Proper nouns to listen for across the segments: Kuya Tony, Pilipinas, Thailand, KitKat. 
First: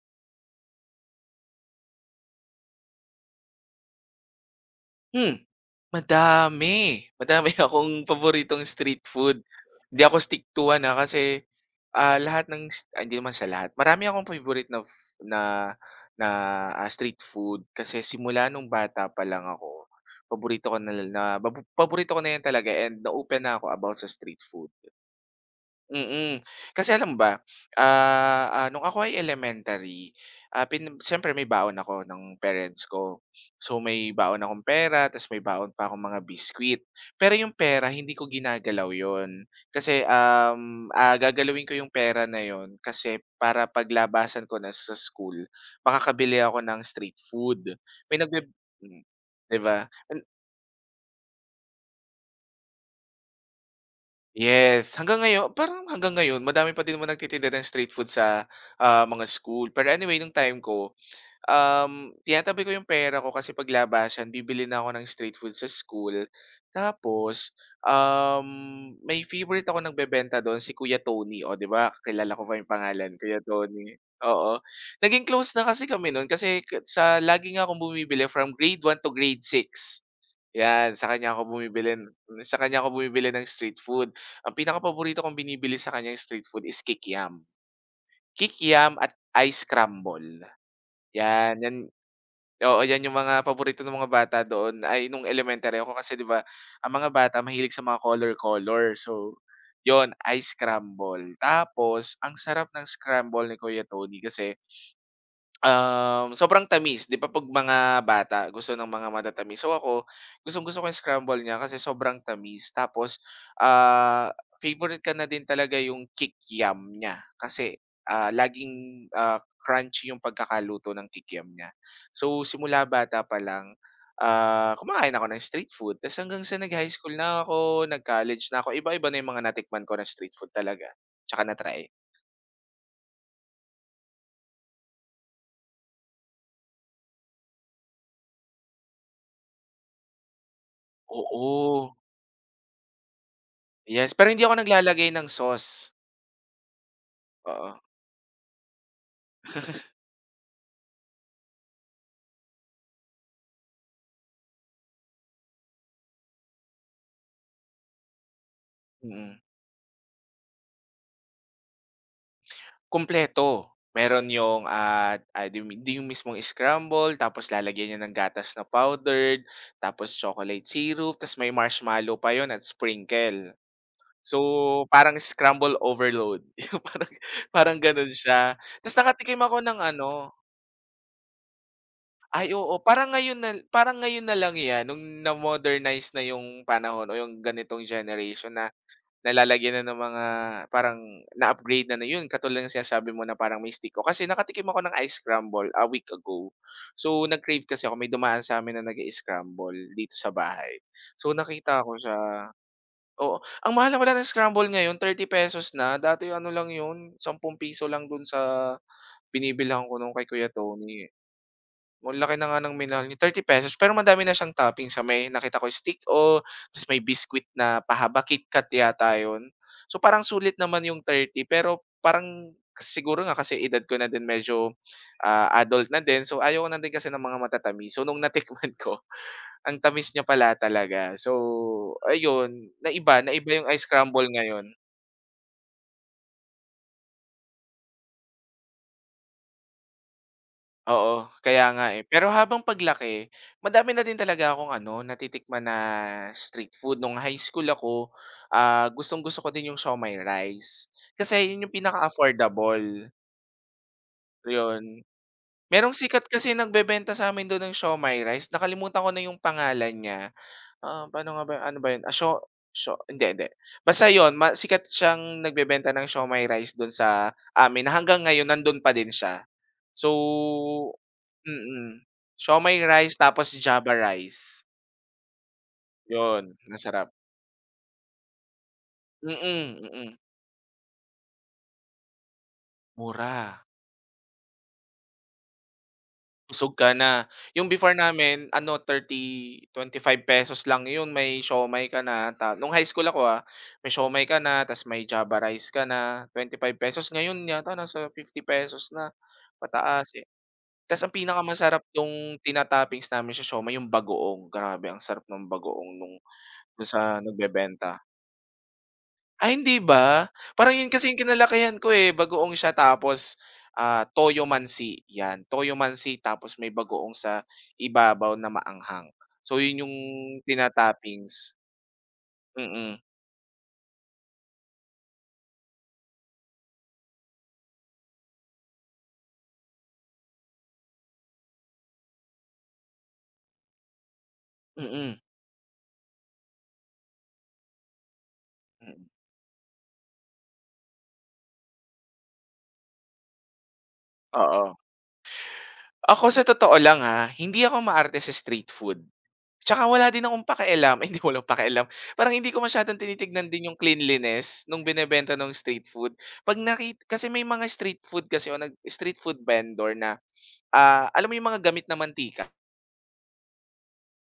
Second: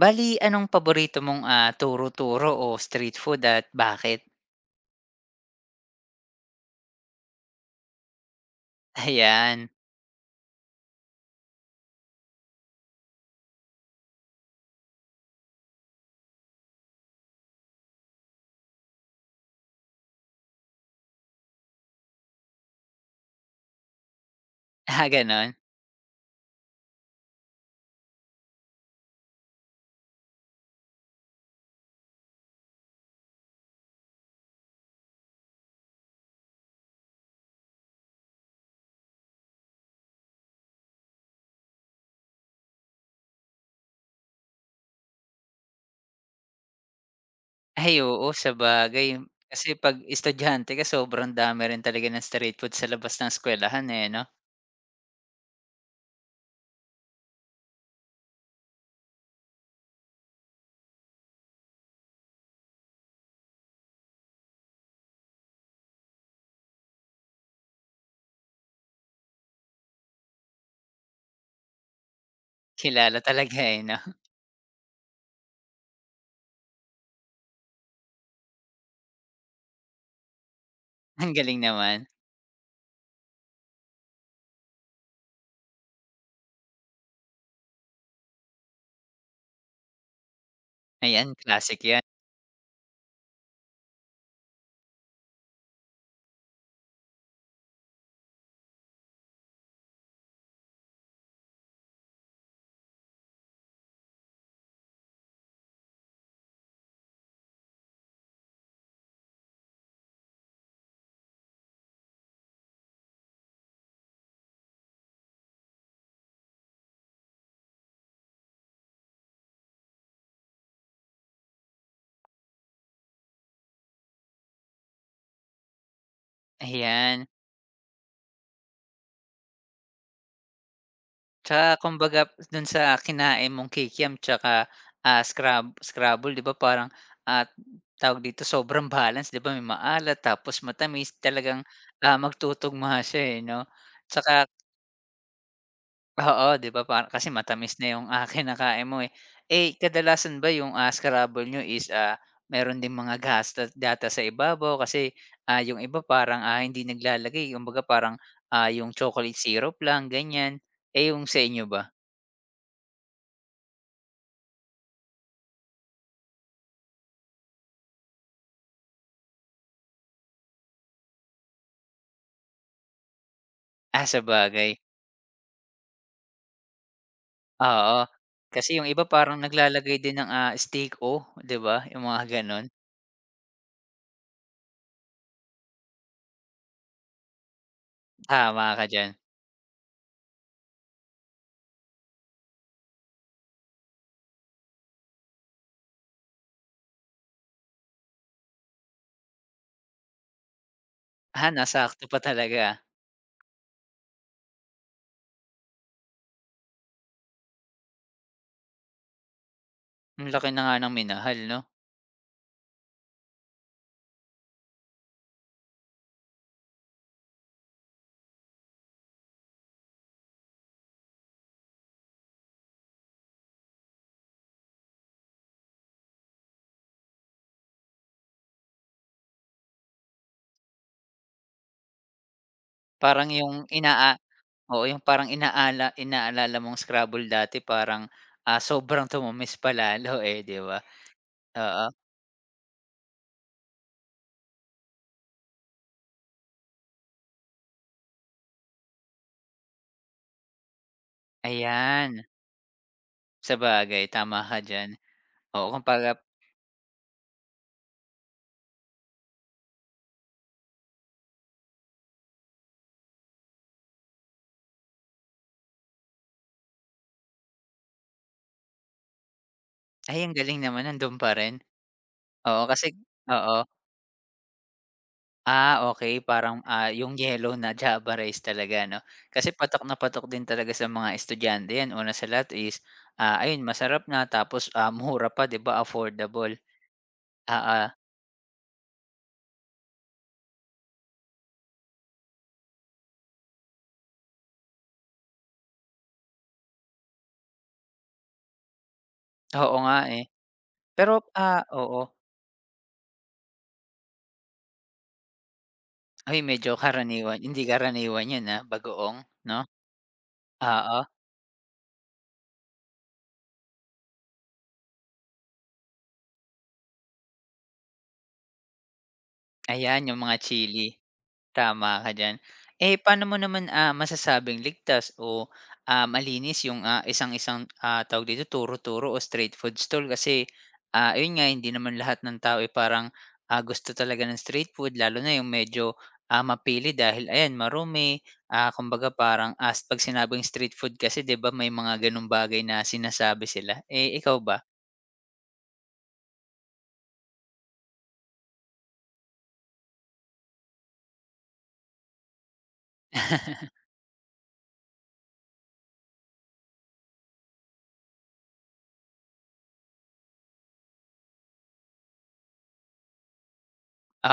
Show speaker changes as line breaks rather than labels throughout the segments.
Bale, anong paborito mong, turo-turo o street food at bakit?
Hmm, madami. Madami akong paboritong street food.
Ayan.
Hindi ako stick to one, kasi, lahat ng s ay hindi naman sa lahat, marami akong favorite na f na na, ah, street food kasi simula nung bata pa lang ako, paborito ko na 'yan talaga and na-open na ako about sa street food.
Gano'n?
Mm. Kasi alam mo ba, nung ako ay elementary, ah, pin siyempre may baon ako ng parents ko. So, may baon akong pera ta's may baon pa akong mga biscuit. Pero yung pera hindi ko ginagalaw yon, kasi, gagalawin ko yung pera na yon, kasi para paglabasan ko na sa school makakabili ako ng street food.
Ay,
May
oo,
nagbe, hmm,
sabagay.
'di
Kasi
ba?
'pag estudyante ka sobrang dami rin talaga ng street food sa labas ng eskuwelahan, eh, 'no?
Yes, hanggang ngayon parang hanggang ngayon madami pa din mo nagtitinda ng street food sa, mga school. Pero anyway nung time ko, tinatabi ko yung pera ko kasi paglabasan bibili na ako ng street food sa school. Tapos, um, may favorite akong nagbebenta dun si Kuya Tony, o 'di ba kilala ko pa yung pangalan,
Kilala
Kuya
talaga, eh,
Tony.
'no?
Oo. Naging close na kasi kami noon kasi sa lagi nga akong bumibili from grade 1 to grade 6. 'Yan,
Ang galing naman.
sa kanya ako bumibili ng street food. Ang pinakapaborito kong binibili sa kanya street food is kikiam. Kikiam at ice crumble.
Ayan,
'Yan, 'yan,
classic 'yan.
oo, 'yan yung mga paborito ng mga bata doon ay nung elementary ako kasi 'di ba, ang mga bata mahilig sa mga color-color. So, yon ice crumble. Tapos ang sarap ng scramble ni Kuya Tony kasi, sobrang tamis, 'di ba, 'pag mga bata gusto ng mga matatamis. So ako, gustong-gusto ko yung scramble niya kasi sobrang tamis, tapos, favorite ko na din talaga yung kikiam niya kasi, laging, crunchy yung pagkakaluto ng kikiam niya. So simula bata pa lang, kumakain ako ng street food ta's hanggang sa nag-high school
Ayan.
na ako, nag-college na ako, iba-iba na yung mga natikman ko na street food talaga, 'tsaka
Tsaka
na-try.
kumbaga dun sa kinain mong kikiam tsaka, scrabble 'di ba parang, at tawag dito sobrang balance 'di ba may maalat tapos matamis talagang,
Oo,
magtutugma siya, eh, 'no?
yes, pero hindi
Tsaka
ako naglalagay ng sauce.
oo 'di ba parang kasi matamis
Oo.
na yung, kinakain mo, eh. Eh, kadalasan ba yung, scrabble niyo is, meron din mga gas data sa ibabaw kasi, yung iba parang, hindi naglalagay kumbaga parang, yung chocolate
Mm.
syrup lang ganyan, eh, yung sa inyo ba?
Kumpleto. Meron yung, di di yung mismong scramble, tapos lalagyan niya ng gatas na powdered, tapos chocolate syrup, ta's may marshmallow pa yon at sprinkle.
Ah,
So,
sabagay,
parang scramble overload. Yung parang parang
oo.
gano'n siya.
Kasi yung
Tapos
iba parang
nakatikim ako ng
naglalagay din ng,
ano,
steak o, 'di ba, yung mga
ay
gano'n.
oo, parang ngayon na, parang ngayon na lang 'yan nung na-modernize na yung panahon o yung ganitong generation
Tama
na.
ka diyan.
Nalalagyan na ng mga, parang na-upgrade na na yun, katulad ng sinasabi mo na parang may stick ko. Kasi nakatikim ako ng ice scramble a week ago. So, nag-crave kasi ako, may dumaan sa amin na nag scramble dito sa bahay. So,
Ah,
nakita ko
nasakto pa
siya.
talaga, ah.
Oo. Ang mahal na pala ng scramble ngayon, ₱30 na. Dati ano lang yun, ₱10 lang dun sa binibilhan ko nung kay
Ang
Kuya
laki na nga ng
Tony, eh.
minahal 'no?
Oh, laki na nga ng minahal niya, ₱30, pero madami na siyang toppings, may nakita ko stick o ta's may biscuit na pahaba, KitKat yata 'yun. So, parang sulit naman yung 30, pero parang siguro nga kasi edad ko na din medyo, adult na din, so ayoko na din kasi ng mga matatamis. So, nung natikman ko, ang tamis niya pala talaga. So, ayun, naiba,
Parang yung
naiba yung ice
inaa
crumble ngayon.
Oo, yung parang inaalala mong Scrabble dati parang, sobrang tumamis pa lalo, eh, 'di ba?
Oo, kaya
Oo,
nga, eh. Pero habang paglaki, madami na din talaga akong ano, natitikman na street food. Nung high school ako, gustong-gusto ko din yung siomai rice, kasi yun yung
ayan.
pinaka-affordable,
Sabagay, tama ka diyan.
yun.
Oo,
Merong
kumbaga
sikat kasi nagbebenta sa'min dun ng siomai rice, nakalimutan ko na yung pangalan niya. Ah, paano nga ba, ano ba yun, ah, sio sio hindi, hindi. Basta yun, sikat siyang nagbebenta ng siomai rice dun sa amin, hanggang ngayon nandun pa din siya. So.
ay ang galing naman nando'n pa rin.
Mm.
Oo,
Siomai
kasi
rice tapos
Oo.
Java rice,
Okay
'yun
parang,
masarap.
yung yellow na Java rice talaga 'no? Kasi
Mm,
patok na
mm.
patok din talaga sa mga estudyante 'yan una sa lahat is, ayun
Mura,
masarap na tapos, mura pa 'di ba affordable.
busog ka na. Yung
ah
before namin ano, thirty twenty five pesos lang 'yun, may siomai ka na ta nung high school ako, may siomai ka na ta's may Java rice ka na, ₱25. Ngayon yata nasa ₱50 na,
Oo nga,
pataas,
eh.
eh. Ta's ang pinakamasarap
Oo.
nung tina-toppings namin sa siomai yung bagoong, grabe ang sarap ng bagoong nung
Ay medyo
dun sa
hindi
nagbebenta.
karaniwan 'yun, bagoong
Ay
'no?
hindi ba? Parang yun
Oo,
kasi yung kinalakihan ko, eh, bagoong siya, tapos, toyo mansi, 'yan. Toyo mansi tapos may bagoong sa ibabaw na maanghang. So yun yung
ayan yung mga chili.
tina-toppings.
Tama ka diyan.
Mm,
Eh, paano mo naman, masasabing ligtas o, malinis yung, isang-isang, tawag dito, turo-turo o street food stall kasi, ayun nga hindi naman lahat ng tao, eh, parang, gusto talaga ng street food
mm,
lalo na yung medyo, mapili dahil ayan marumi,
mm,
kumbaga parang as 'pag sinabing street food kasi 'di ba may mga gano'ng bagay na sinasabi sila. Eh, ikaw ba?
oo. Ako sa totoo lang, ha, hindi ako maarte sa street food. Tsaka wala din akong pakialam, ay hindi, walang pakialam, parang hindi ko masyadong tinitignan din yung cleanliness nung binebenta ng street food. 'Pag kasi, may mga street food kasi o nag street food vendor na. Alam mo yung mga gamit na mantika,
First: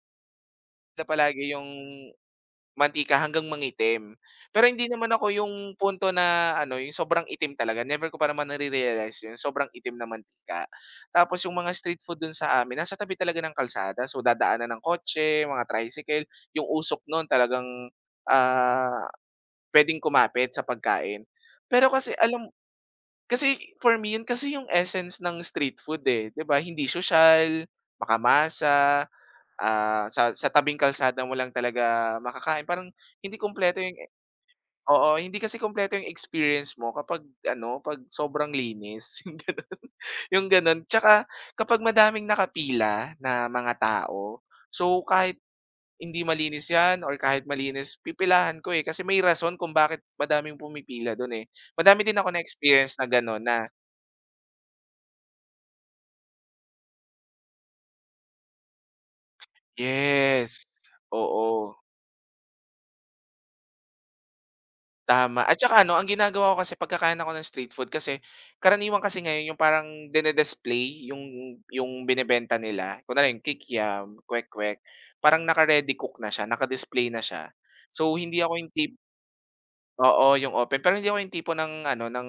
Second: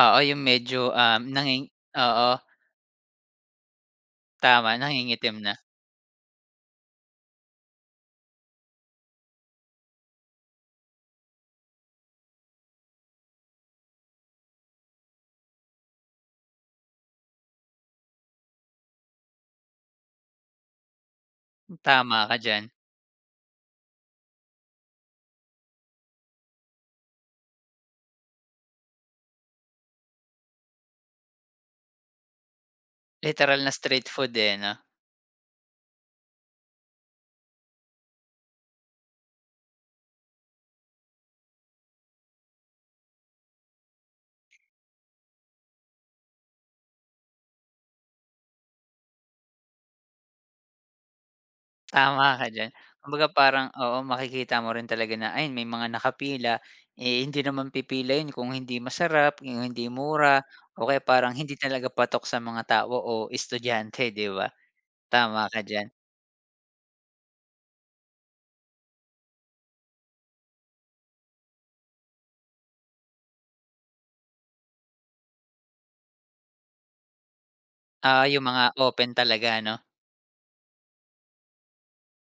Oo, yung medyo,
na palagi
nanging
yung
oo,
mantika hanggang mangitim. Pero
tama
hindi naman ako
nangingitim
yung
na.
punto na ano, yung sobrang itim talaga, never ko pa naman nare-realize yun, sobrang itim na mantika. Tapos yung mga street food dun sa amin, nasa tabi talaga ng kalsada, so dadaanan ng kotse, mga tricycle, yung usok nun talagang, ah, puwedeng kumapit sa pagkain. Pero kasi
Tama ka
alam,
diyan.
kasi for me yun kasi yung essence ng street food, eh, 'di ba? Hindi social, makamasa. Sa tabing kalsada mo lang talaga makakain, parang hindi
Literal na
kumpleto yung,
street food, eh, 'no?
oo, hindi kasi kumpleto yung experience mo kapag ano, 'pag sobrang linis yung gano'n. Tsaka kapag madaming nakapila na mga tao, so kahit hindi malinis 'yan or kahit malinis pipilahan ko, eh, kasi may rason kung bakit madaming pumipila do'n, eh. Madami din
Tama
ako
ka diyan.
na-experience na
Kumbaga
gano'n na,
parang oo, makikita mo rin talaga na, ayun, may mga nakapila, eh, hindi naman pipila yun kung hindi masarap, yung hindi mura
yes,
o kaya parang hindi
oo.
talaga patok sa mga tao o estudyante, 'di ba?
Tama,
Tama
at
ka
saka
diyan.
ano, ang ginagawa ko kasi pagkakain ako ng street food kasi karaniwan kasi ngayon yung parang yung yung binebenta nila. Kunwari yung kikiam, kwek-kwek, parang naka-ready cook na siya, naka-display na siya. So,
Oo,
hindi
yung
ako
mga
yung tipo.
open talaga, 'no?
Oo, yung open. Pero hindi ako yung tipo ng ano, ng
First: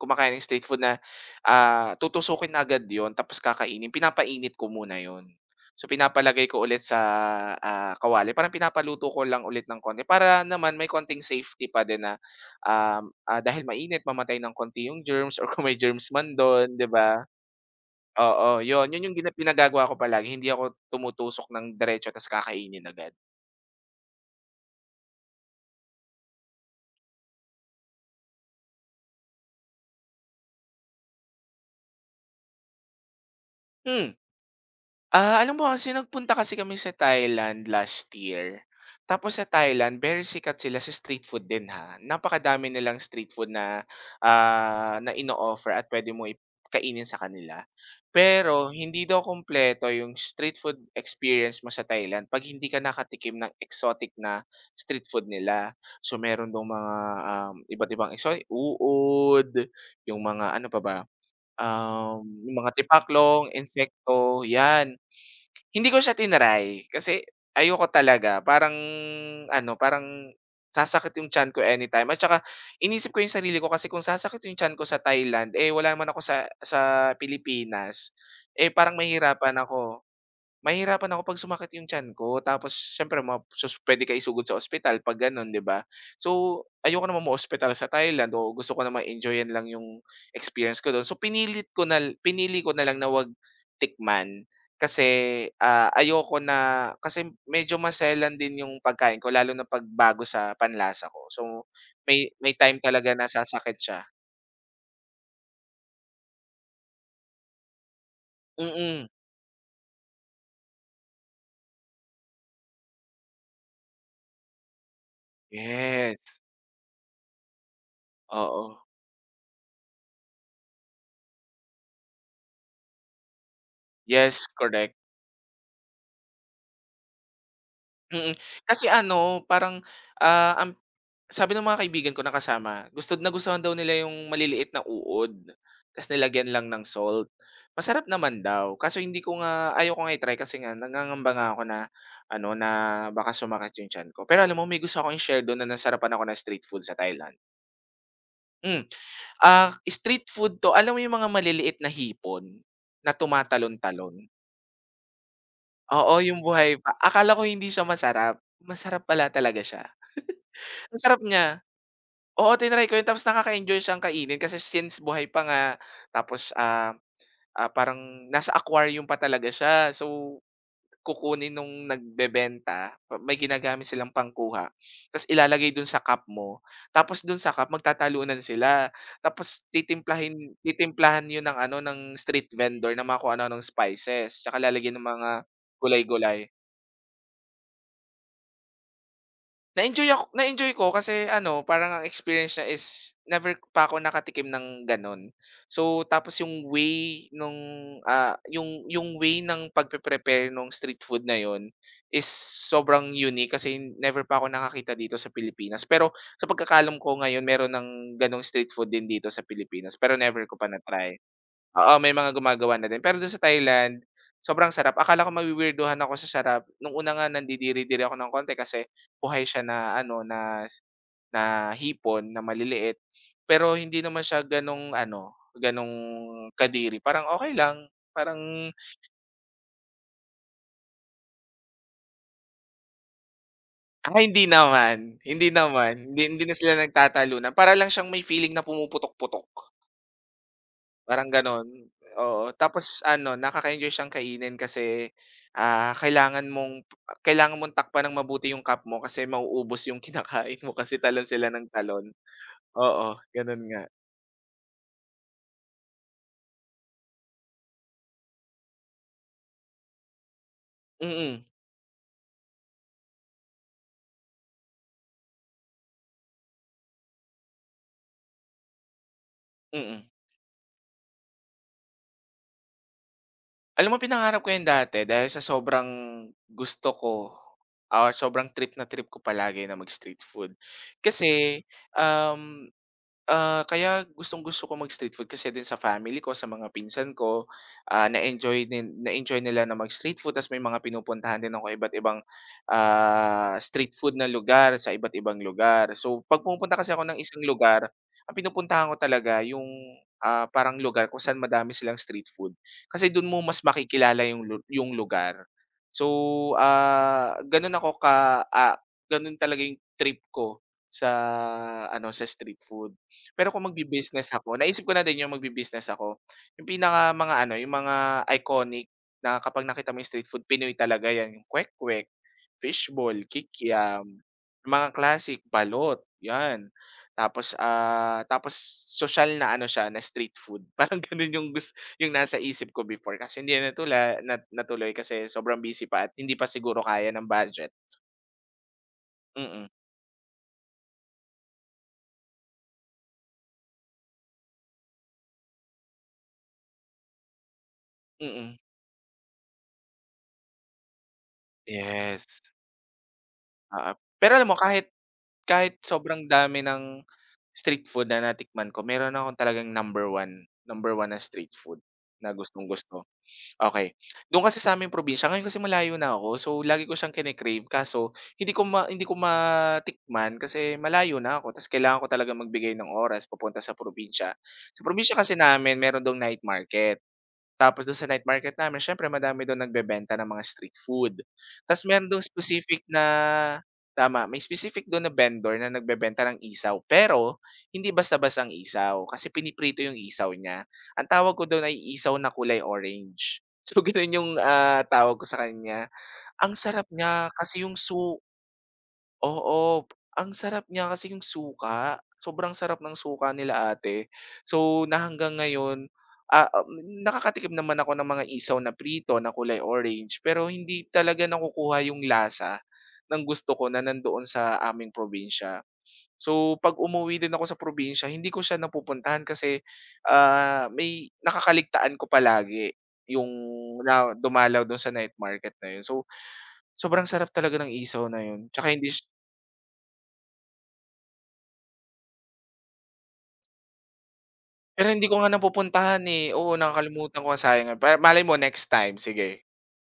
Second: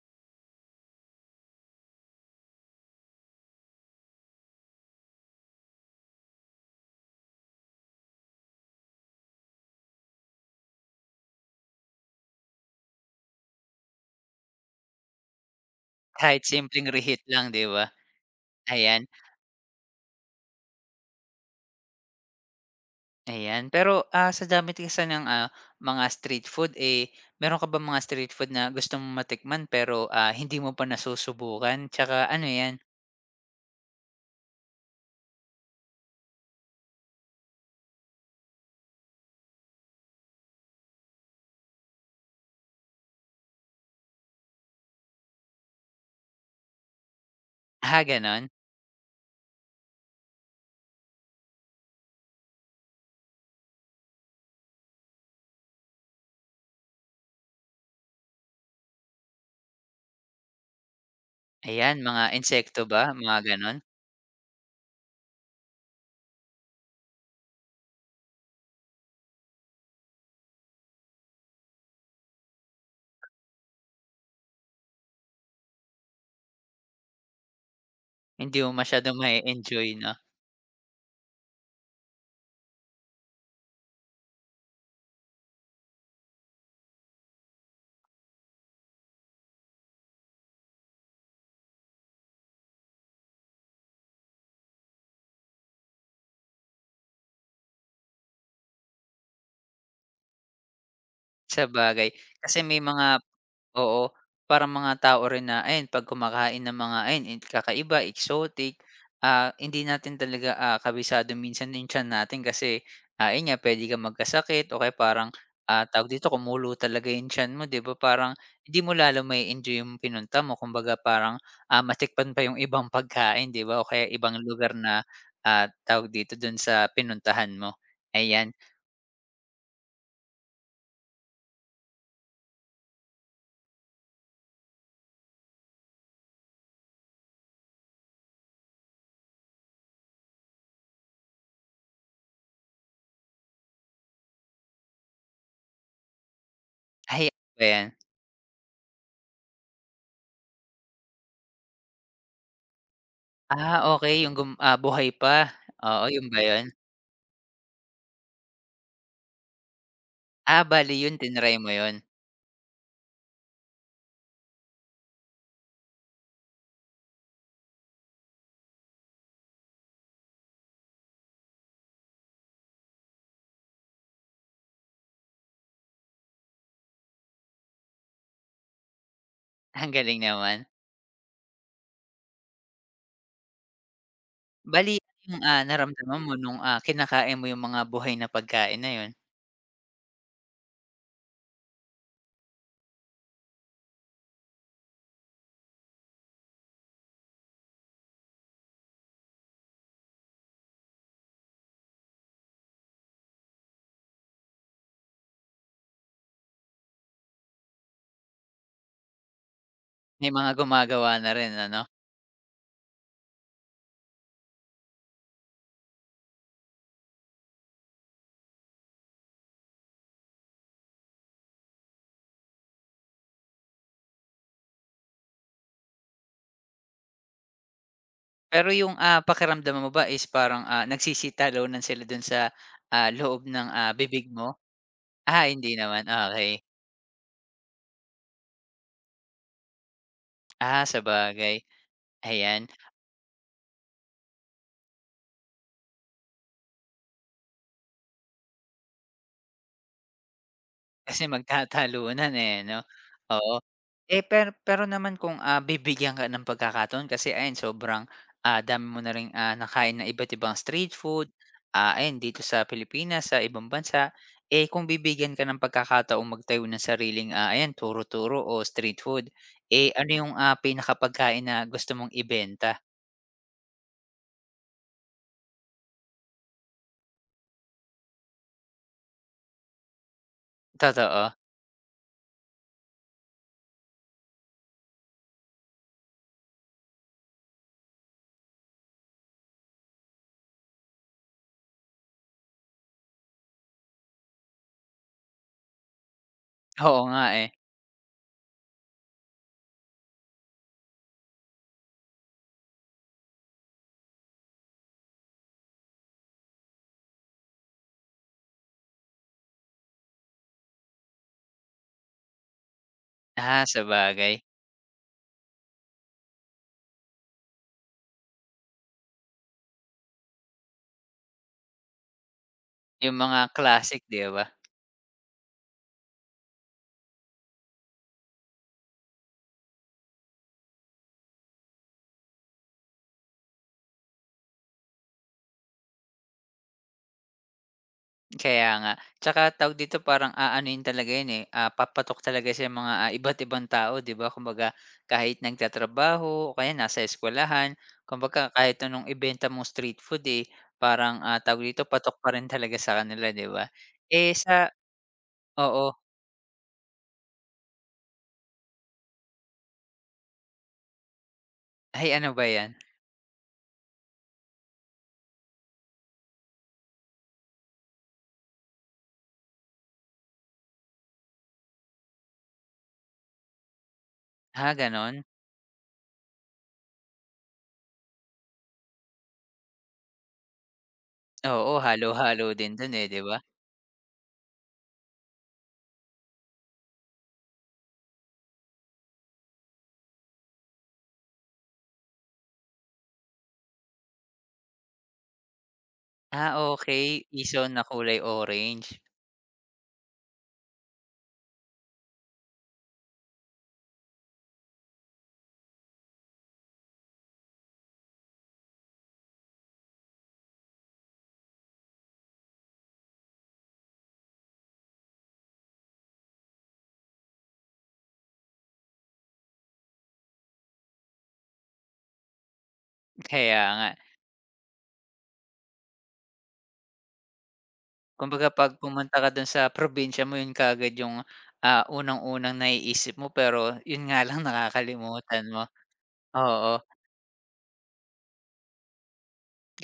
kumakain ng street food na, tutusukin na agad yun tapos kakainin. Pinapainit ko muna yon. So, pinapalagay ko ulit sa, kawali. Parang pinapaluto ko lang ulit ng konti para naman may konting safety pa din na, dahil mainit mamatay ng konti yung germs or kung may germs man
Kahit
dun,
simpleng
'di
reheat
ba?
lang, 'di ba?
Oo, yon.
Ayan,
Yun yung ginagagawa ko palagi. Hindi ako tumutusok ng diretso tapos kakainin agad.
ayan. Pero, sa dami kasi ng, mga street food, eh, meron ka bang mga street food na gusto mong matikman pero, hindi mo pa nasusubukan? Tsaka ano 'yan?
Hmm. Alam mo kasi nagpunta kasi kami sa Thailand last year. Tapos sa Thailand, very sikat sila sa street food din, ha. Napakadami nilang street food na, na ino-offer at pwede mo kainin sa kanila.
Gano'n?
Pero hindi daw kumpleto yung street food experience mo sa Thailand 'pag hindi ka nakatikim ng exotic na street food nila. So meron daw mga, iba't ibang exotic uod, yung mga ano pa ba,
Ayan, mga
yung mga
insekto ba, mga
tipaklong,
gano'n?
insekto, 'yan. Hindi ko siya tinry kasi ayoko talaga, parang ano, parang sasakit yung tiyan ko anytime, at saka inisip ko yung sarili ko kasi kung sasakit yung tiyan ko sa Thailand, eh, wala naman ako sa Pilipinas,
Hindi
eh,
mo
parang
masyadong
mahihirapan
ma-e-enjoy
ako.
'no?
Mahihirapan ako 'pag sumakit yung tiyan ko, tapos siyempre ma sus, puwede ka isugod sa ospital 'pag gano'n, 'di ba? So, ayoko naman ma-ospital sa Thailand, o gusto ko namang enjoyin lang yung experience ko do'n. So, pinilit ko na pinili ko na lang na 'wag tikman. Kasi, ayoko na kasi medyo maselan din yung pagkain ko lalo na 'pag bago sa panlasa ko. So,
Sabagay,
may
kasi
time
may
talaga
mga
na sasakit siya.
oo, parang mga tao rin na ayun 'pag kumakain ng mga ayun, eh, kakaiba, exotic,
Mm,
hindi natin talaga, kabisado minsan yung tiyan natin kasi, ayun nga puwede kang magkasakit o kaya parang, tawag dito,
yes.
kumulo talaga yung tiyan mo 'di ba parang
Oo.
hindi mo lalo ma-e-enjoy yung pinunta mo kumbaga parang, matikman pa yung ibang pagkain 'di ba o kaya ibang
Yes,
lugar
correct.
na, tawag dito, dun sa pinuntahan mo,
Mm,
ayan.
kasi ano parang, ang sabi ng mga kaibigan ko na kasama, gusto na gustuhan daw nila yung maliliit na uod, ta's nilagyan lang ng salt. Masarap naman daw, kaso hindi ko nga, ayaw ko nga i-try kasi nga nangangamba nga ako na ano, na baka sumakit yung tiyan ko. Pero alam mo, may gusto akong i-share dun na nasarapan ako ng street food sa
Ay,
Thailand.
ano ba 'yan?
Hmm, street food 'to, alam mo yung mga maliliit na hipon na
Ah, okey
tumatalon-talon?
yung gum ah, buhay pa, oo
Oo,
yun
yung
ba yun?
buhay pa. Akala ko hindi siya masarap, masarap pala talaga siya.
Ah, bale
Ang
yun
sarap
tinry
niya.
mo yun?
Oo, tinry ko yun tapos nakaka-enjoy siyang kainin kasi since buhay pa nga, tapos, parang nasa aquarium pa talaga siya. So, kukunin nung nagbebenta, may ginagamit silang pangkuha tapos ilalagay dun sa cup mo. Tapos dun sa cup magtatalunan sila, tapos
Ang galing
titimplahin
naman.
titimplahan yun ng ano, ng street vendor na mga kung ano-anong spices tsaka
Bale
lalagyan ng mga
yung, naramdaman mo
gulay-gulay.
nung, kinakain mo yung mga buhay na pagkain na yun?
Na-enjoy ko kasi ano, parang ang experience niya is never pa ako nakatikim ng gano'n. So, tapos yung way nung, yung way ng pagpe-prepare nung street food na yon is sobrang unique kasi never pa ako nakakita dito sa Pilipinas. Pero sa pagkakaalam ko ngayon meron ng gano'ng street food din dito sa Pilipinas pero
May
never
mga
ko pa
gumagawa
na-try.
na rin ano?
Oo, may mga gumagawa na din. Pero dun sa Thailand, sobrang sarap. Akala ko mawi ako sa sarap. Nung una nga nandidiri-diri ako ng konti kasi buhay siya na ano, na na hipon na maliliit. Pero hindi naman siya ganong ano, ganong kadiri. Parang okay lang, parang
Pero yung, pakiramdam mo ba is parang, nagsisitalunan sila dun sa, loob ng, bibig
hindi
mo?
naman,
Ah,
hindi
hindi
naman.
naman,
Hindi hindi
okey.
na sila nagtatalunan. Para lang siyang may feeling na pumuputok-putok.
Ah,
Parang
sabagay,
gano'n, oo.
ayan.
Tapos ano, nakaka-enjoy siyang kainin kasi, ah, kailangan mong kailangan mong takpan ng mabuti yung cup mo kasi mauubos yung kinakain mo kasi
Kasi
talon sila ng talon.
magkatalunan, eh, 'no?
Oo,
Oo.
gano'n nga.
Eh, pero naman kung, bibigyan ka ng pagkakataon kasi ayan sobrang, dami mo na ring, nakain na iba't ibang street food,
Mm,
ayan dito sa Pilipinas, sa ibang bansa. Eh, kung bibigyan ka ng pagkakataong magtayo ng sariling, ayan turo-turo o street food, eh,
mm.
ano yung, pinakapagkain na gusto mong ibenta?
Alam mo pinangarap ko yun dati dahil sa sobrang gusto ko, sobrang trip na trip ko palagi na mag-street food.
Totoo.
Kasi, um, kaya gustong-gusto ko mag-street food kasi din sa family ko, sa mga pinsan ko, na-enjoy nila na mag-street food ta's may mga pinupuntahan din ako iba't ibang, street food na lugar sa iba't ibang lugar. So 'pag pumupunta kasi
Oo
ako ng
nga,
isang
eh.
lugar, ang pinupuntahan ko talaga yung, parang lugar kung saan madami silang street food. Kasi dun mo mas makikilala yung lugar. So, ah, ganun ako ka ah, ganun talaga yung trip ko sa ano, sa street food. Pero kung
Ah,
magbi-business
sabagay.
ako, naisip ko na din yung magbi-business ako, yung pinaka mga ano, yung mga iconic na kapag nakita mo yung street food, Pinoy talaga 'yan, yung kwek-kwek,
Yung
fishball,
mga classic,
kikiam,
'di ba?
mga classic, balot, 'yan. Tapos social na ano siya, na street food. Parang gano'n yung gusto yung nasa isip ko before kasi hindi na natula nat natuloy kasi sobrang busy pa at hindi pa siguro kaya ng budget.
Kaya nga.
Mm,
Tsaka
mm.
tawag dito parang aanuhin talaga 'yun, eh, papatok talaga sa mga, iba't ibang tao 'di ba? Kumbaga kahit nagtatrabaho o kaya nasa eskuwelahan,
Mm,
kumbaga
mm.
kahit anong ibenta mong street food, eh, parang, tawag dito patok pa
Yes,
rin talaga sa kanila 'di ba?
oo.
Eh,
Pero alam mo
sa
kahit kahit
Oo.
sobrang dami ng street food na natikman ko, meron akong talagang number one na street food
Ay ano
na
ba 'yan?
gustong-gusto. Okay. Do'n kasi sa'ming probinsya ngayon kasi malayo na ako, so lagi ko siyang kine-crave kaso hindi ko matikman kasi malayo na ako ta's kailangan ko talaga magbigay ng oras papunta sa probinsya.
Ah,
Sa probinsya
gano'n?
kasi namin meron doong night market. Tapos dun sa night market namin siyempre madami dun nagbebenta ng mga street food.
Oo,
Tapos meron dun
halo-halo din
specific
do'n,
na,
eh, 'di ba?
tama, may specific dun na vendor na nagbebenta ng isaw, pero hindi basta-bastang isaw kasi piniprito yung isaw niya. Ang tawag ko dun ay isaw na kulay orange. So ganun yung, tawag ko sa kanya. Ang
Ah,
sarap
okay
niya kasi
Isaw
yung
na kulay
su
orange.
Oo, ang sarap niya kasi yung suka, sobrang sarap ng suka nila ate. So, na hanggang ngayon, nakakatikim naman ako ng mga isaw na prito na kulay orange, pero hindi talaga nakukuha yung lasa ng gusto ko na nandoon sa aming probinsya. So, 'pag umuwi din ako sa probinsya, hindi ko siya napupuntahan kasi, may nakakaligtaan ko palagi yung
Kaya nga.
na dumalaw dun sa night market na yun. So, sobrang sarap talaga ng isaw na yun,
Kumbaga
'tsaka
'pag
hindi
pumunta ka dun sa probinsya mo yun kaagad yung, unang-unang naiisip mo pero yun nga lang
Pero hindi ko nga
nakakalimutan mo.
napupuntahan, eh. Oo,
Oo,
nakakalimutan ko, sayang. Pa malay mo next time, sige.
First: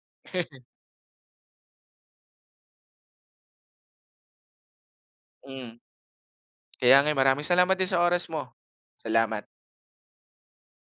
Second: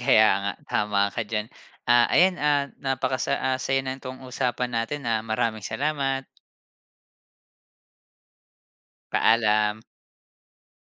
kaya nga tama ka diyan. Ah, ayan, ah, napakasa ah, saya nitong usapan natin, maraming
Mm,
salamat.
kaya nga, eh, maraming salamat din sa oras mo. Salamat.
Paalam.